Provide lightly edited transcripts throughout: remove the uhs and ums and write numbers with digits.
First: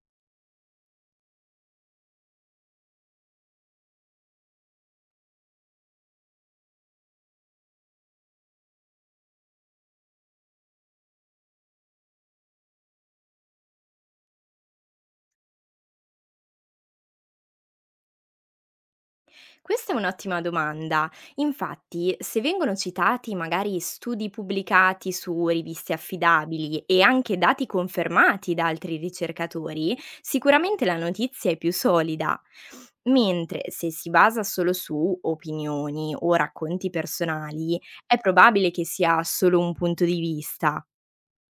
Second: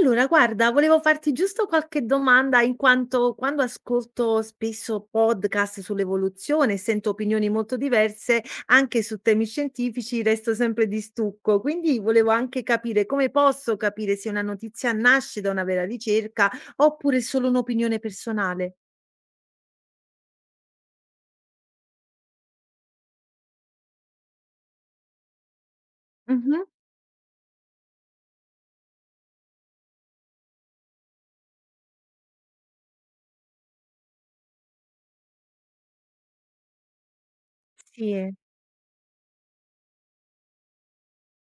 Allora guarda, volevo farti giusto qualche domanda in quanto quando ascolto spesso podcast sull'evoluzione e sento opinioni molto diverse anche su temi scientifici, resto sempre di stucco. Quindi volevo anche capire come posso capire se una notizia nasce da una vera ricerca oppure è solo un'opinione personale. Questa è un'ottima domanda. Infatti, se vengono citati magari studi pubblicati su riviste Mhm. affidabili e anche dati confermati da altri ricercatori, sicuramente la notizia è più solida. Mentre se si basa solo su opinioni o racconti personali, è Sì. probabile che sia solo un punto di vista.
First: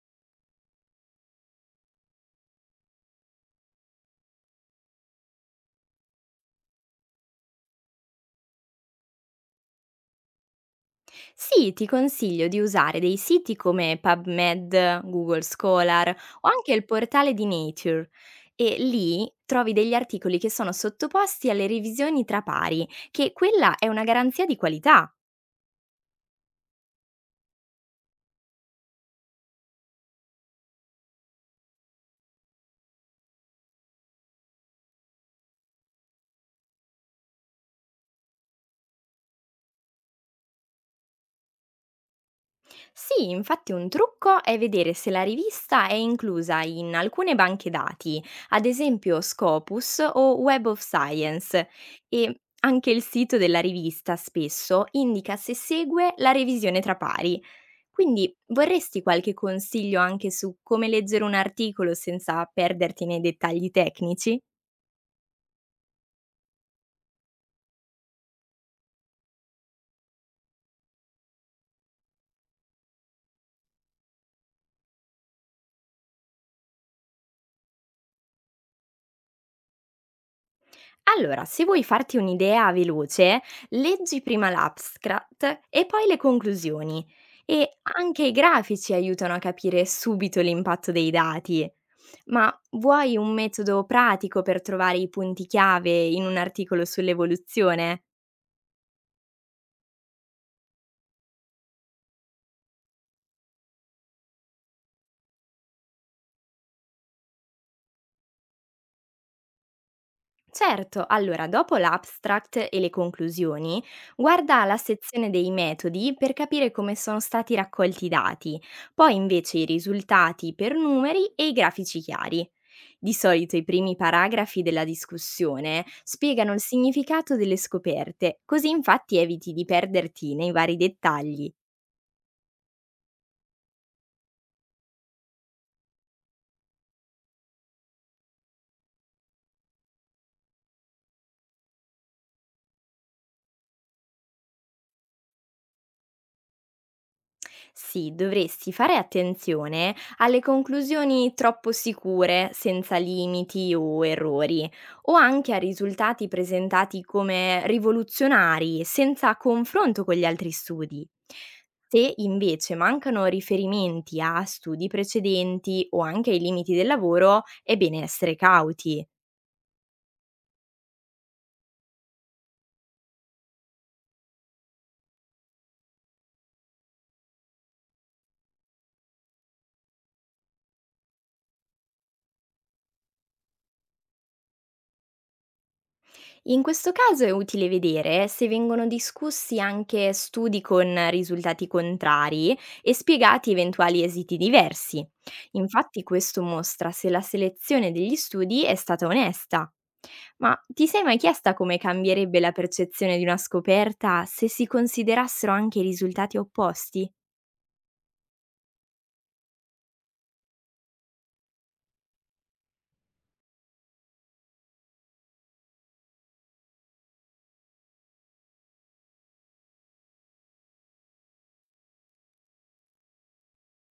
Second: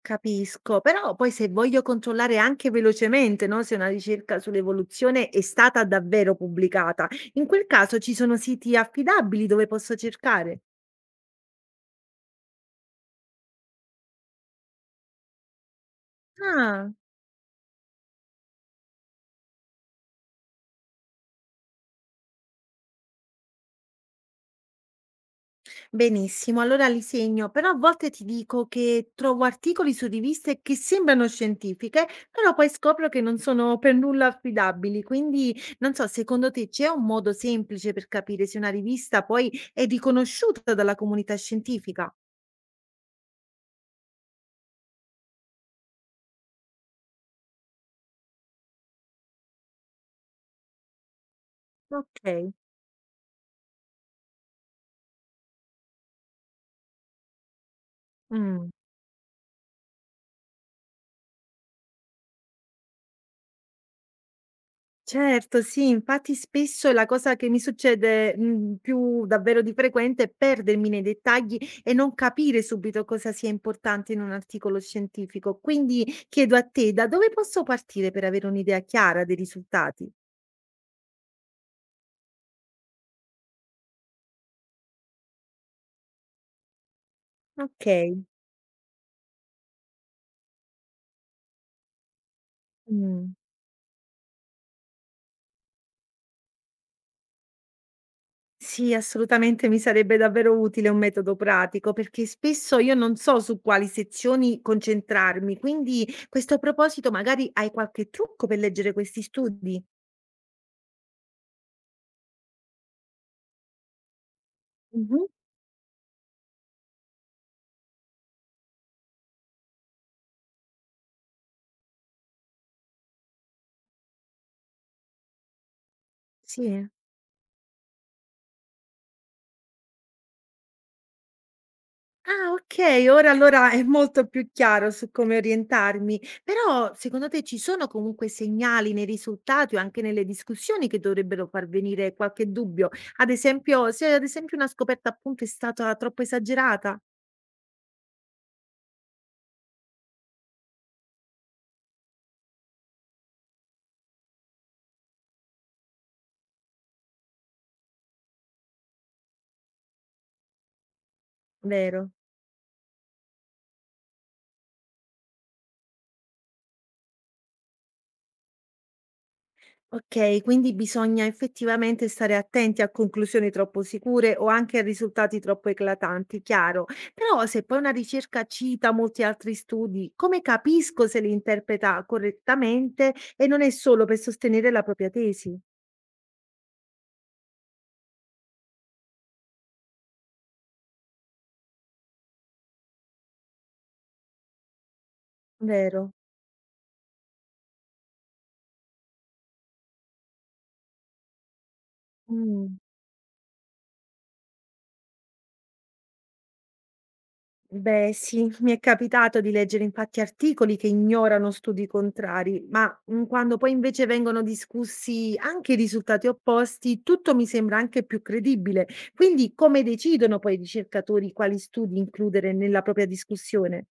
Capisco, però poi se voglio controllare anche velocemente, no, se una ricerca sull'evoluzione è stata davvero pubblicata, in quel caso ci sono siti affidabili dove posso cercare? Sì, ti consiglio di usare dei siti come PubMed, Google Scholar o anche il Ah, portale di Nature, e lì trovi degli articoli che sono sottoposti alle revisioni tra pari, che quella è una garanzia di qualità. benissimo, allora li segno, però a volte ti dico che trovo articoli su riviste che sembrano scientifiche, però poi scopro che non sono per nulla affidabili, quindi non so, secondo te c'è un modo semplice per capire se una rivista poi è riconosciuta dalla comunità scientifica? Sì, infatti un trucco è vedere se la rivista è inclusa in alcune banche dati, ad esempio Scopus o Web of Science, Ok. e anche il sito della rivista spesso indica se segue la revisione tra pari. Quindi, Mm. vorresti qualche consiglio anche su come leggere un articolo senza perderti nei dettagli tecnici? Certo, sì, infatti spesso la cosa che mi succede, più davvero di frequente è perdermi nei dettagli e non capire subito cosa sia importante in un articolo scientifico. Quindi chiedo a te, da dove posso partire per avere un'idea chiara dei risultati? Allora, se vuoi farti un'idea veloce, leggi prima l'abstract e poi le conclusioni. E anche Okay. i grafici aiutano a capire subito l'impatto dei dati. Ma vuoi un Mh. metodo pratico per trovare i punti chiave in un articolo sull'evoluzione? Sì, assolutamente mi sarebbe davvero utile un metodo pratico, perché spesso io non so su quali sezioni concentrarmi. Quindi questo a proposito magari hai qualche trucco per leggere questi studi? Certo, allora dopo l'abstract e le conclusioni, guarda la Mh-mh. sezione dei metodi per capire come sono stati raccolti i dati, poi invece i risultati per numeri e i grafici chiari. Di solito i primi paragrafi della discussione spiegano il Sì. significato delle scoperte, così infatti eviti di perderti nei vari dettagli. Ah, okay, ora allora è molto più chiaro su come orientarmi. Però secondo te ci sono comunque segnali nei risultati o anche nelle discussioni che dovrebbero far venire qualche dubbio? Ad esempio se ad esempio una scoperta appunto è stata troppo esagerata, Sì, dovresti fare attenzione alle conclusioni troppo sicure, senza limiti o errori, o anche a risultati presentati come rivoluzionari, senza confronto con gli altri studi. vero? Se invece mancano riferimenti a studi precedenti o anche ai limiti del lavoro, è bene essere cauti. Okay, quindi bisogna effettivamente stare attenti a conclusioni troppo sicure o anche a risultati troppo eclatanti, chiaro. Però se poi una ricerca cita molti altri studi, come capisco se li interpreta correttamente e non è solo per sostenere la propria tesi? In questo caso è utile vedere se vengono discussi anche studi con risultati contrari e spiegati eventuali esiti diversi. Infatti Vero. questo mostra se la selezione degli studi è stata onesta. Ma ti sei mai chiesta come cambierebbe la Mh. percezione di una scoperta se si considerassero anche i risultati opposti? Beh, sì, mi è capitato di leggere infatti articoli che ignorano studi contrari, ma quando poi invece vengono discussi anche i risultati opposti, tutto mi sembra anche più credibile. Quindi come decidono poi i ricercatori quali studi includere nella propria discussione?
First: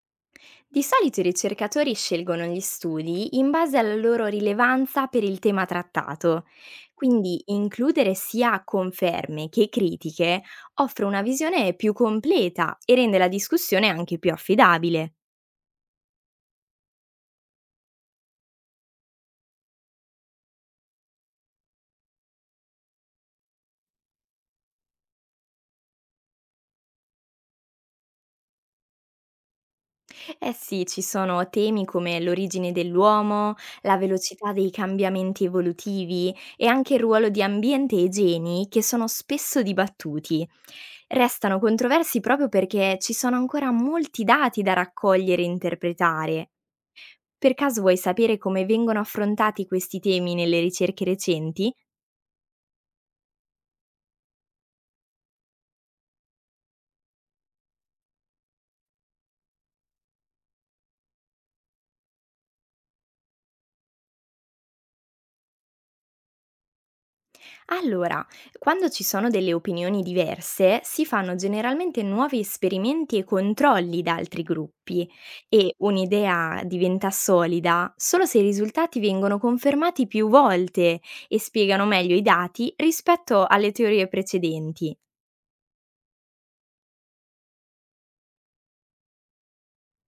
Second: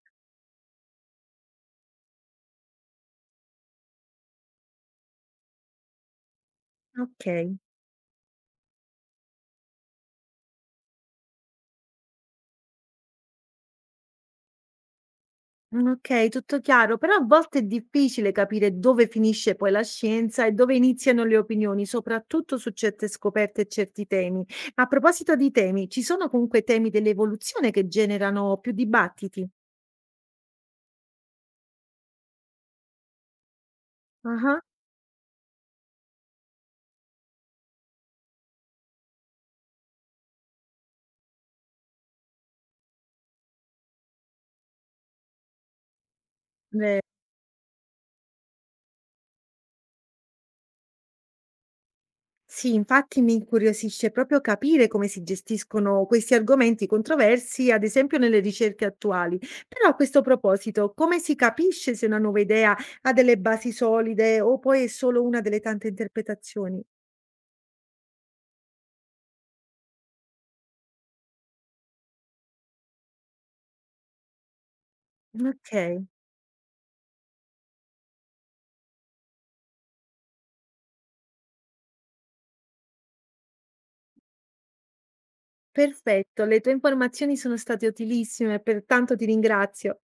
Di solito i ricercatori scelgono gli studi in base alla loro rilevanza per il tema trattato, quindi Ok. includere sia conferme che critiche offre una visione più completa e rende la discussione anche più affidabile. Okay, tutto chiaro, però a volte è difficile capire dove finisce poi la scienza e dove iniziano le opinioni, soprattutto su certe scoperte e certi temi. A proposito di temi, ci sono comunque temi dell'evoluzione che generano più dibattiti? Eh sì, ci sono temi come l'origine dell'uomo, la velocità Ah-ah, dei cambiamenti evolutivi e anche il ruolo di ambiente e geni, che sono spesso dibattuti. Restano controversi proprio perché ci sono ancora molti dati da raccogliere e interpretare. ve Per caso vuoi sapere come vengono affrontati questi temi nelle ricerche recenti? sì, infatti mi incuriosisce proprio capire come si gestiscono questi argomenti controversi, ad esempio nelle ricerche attuali. Però a questo proposito, come si capisce se una nuova idea ha delle basi solide o poi è solo una delle tante interpretazioni? Allora, quando ci sono delle opinioni diverse, si fanno generalmente nuovi esperimenti e controlli da altri gruppi, e Okay, un'idea diventa solida solo se i risultati vengono confermati più volte e spiegano meglio i dati rispetto alle teorie precedenti. perfetto. Le tue informazioni sono state utilissime, pertanto ti ringrazio.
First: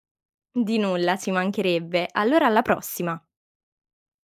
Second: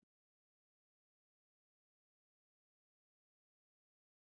Di nulla, ci mancherebbe, allora alla prossima!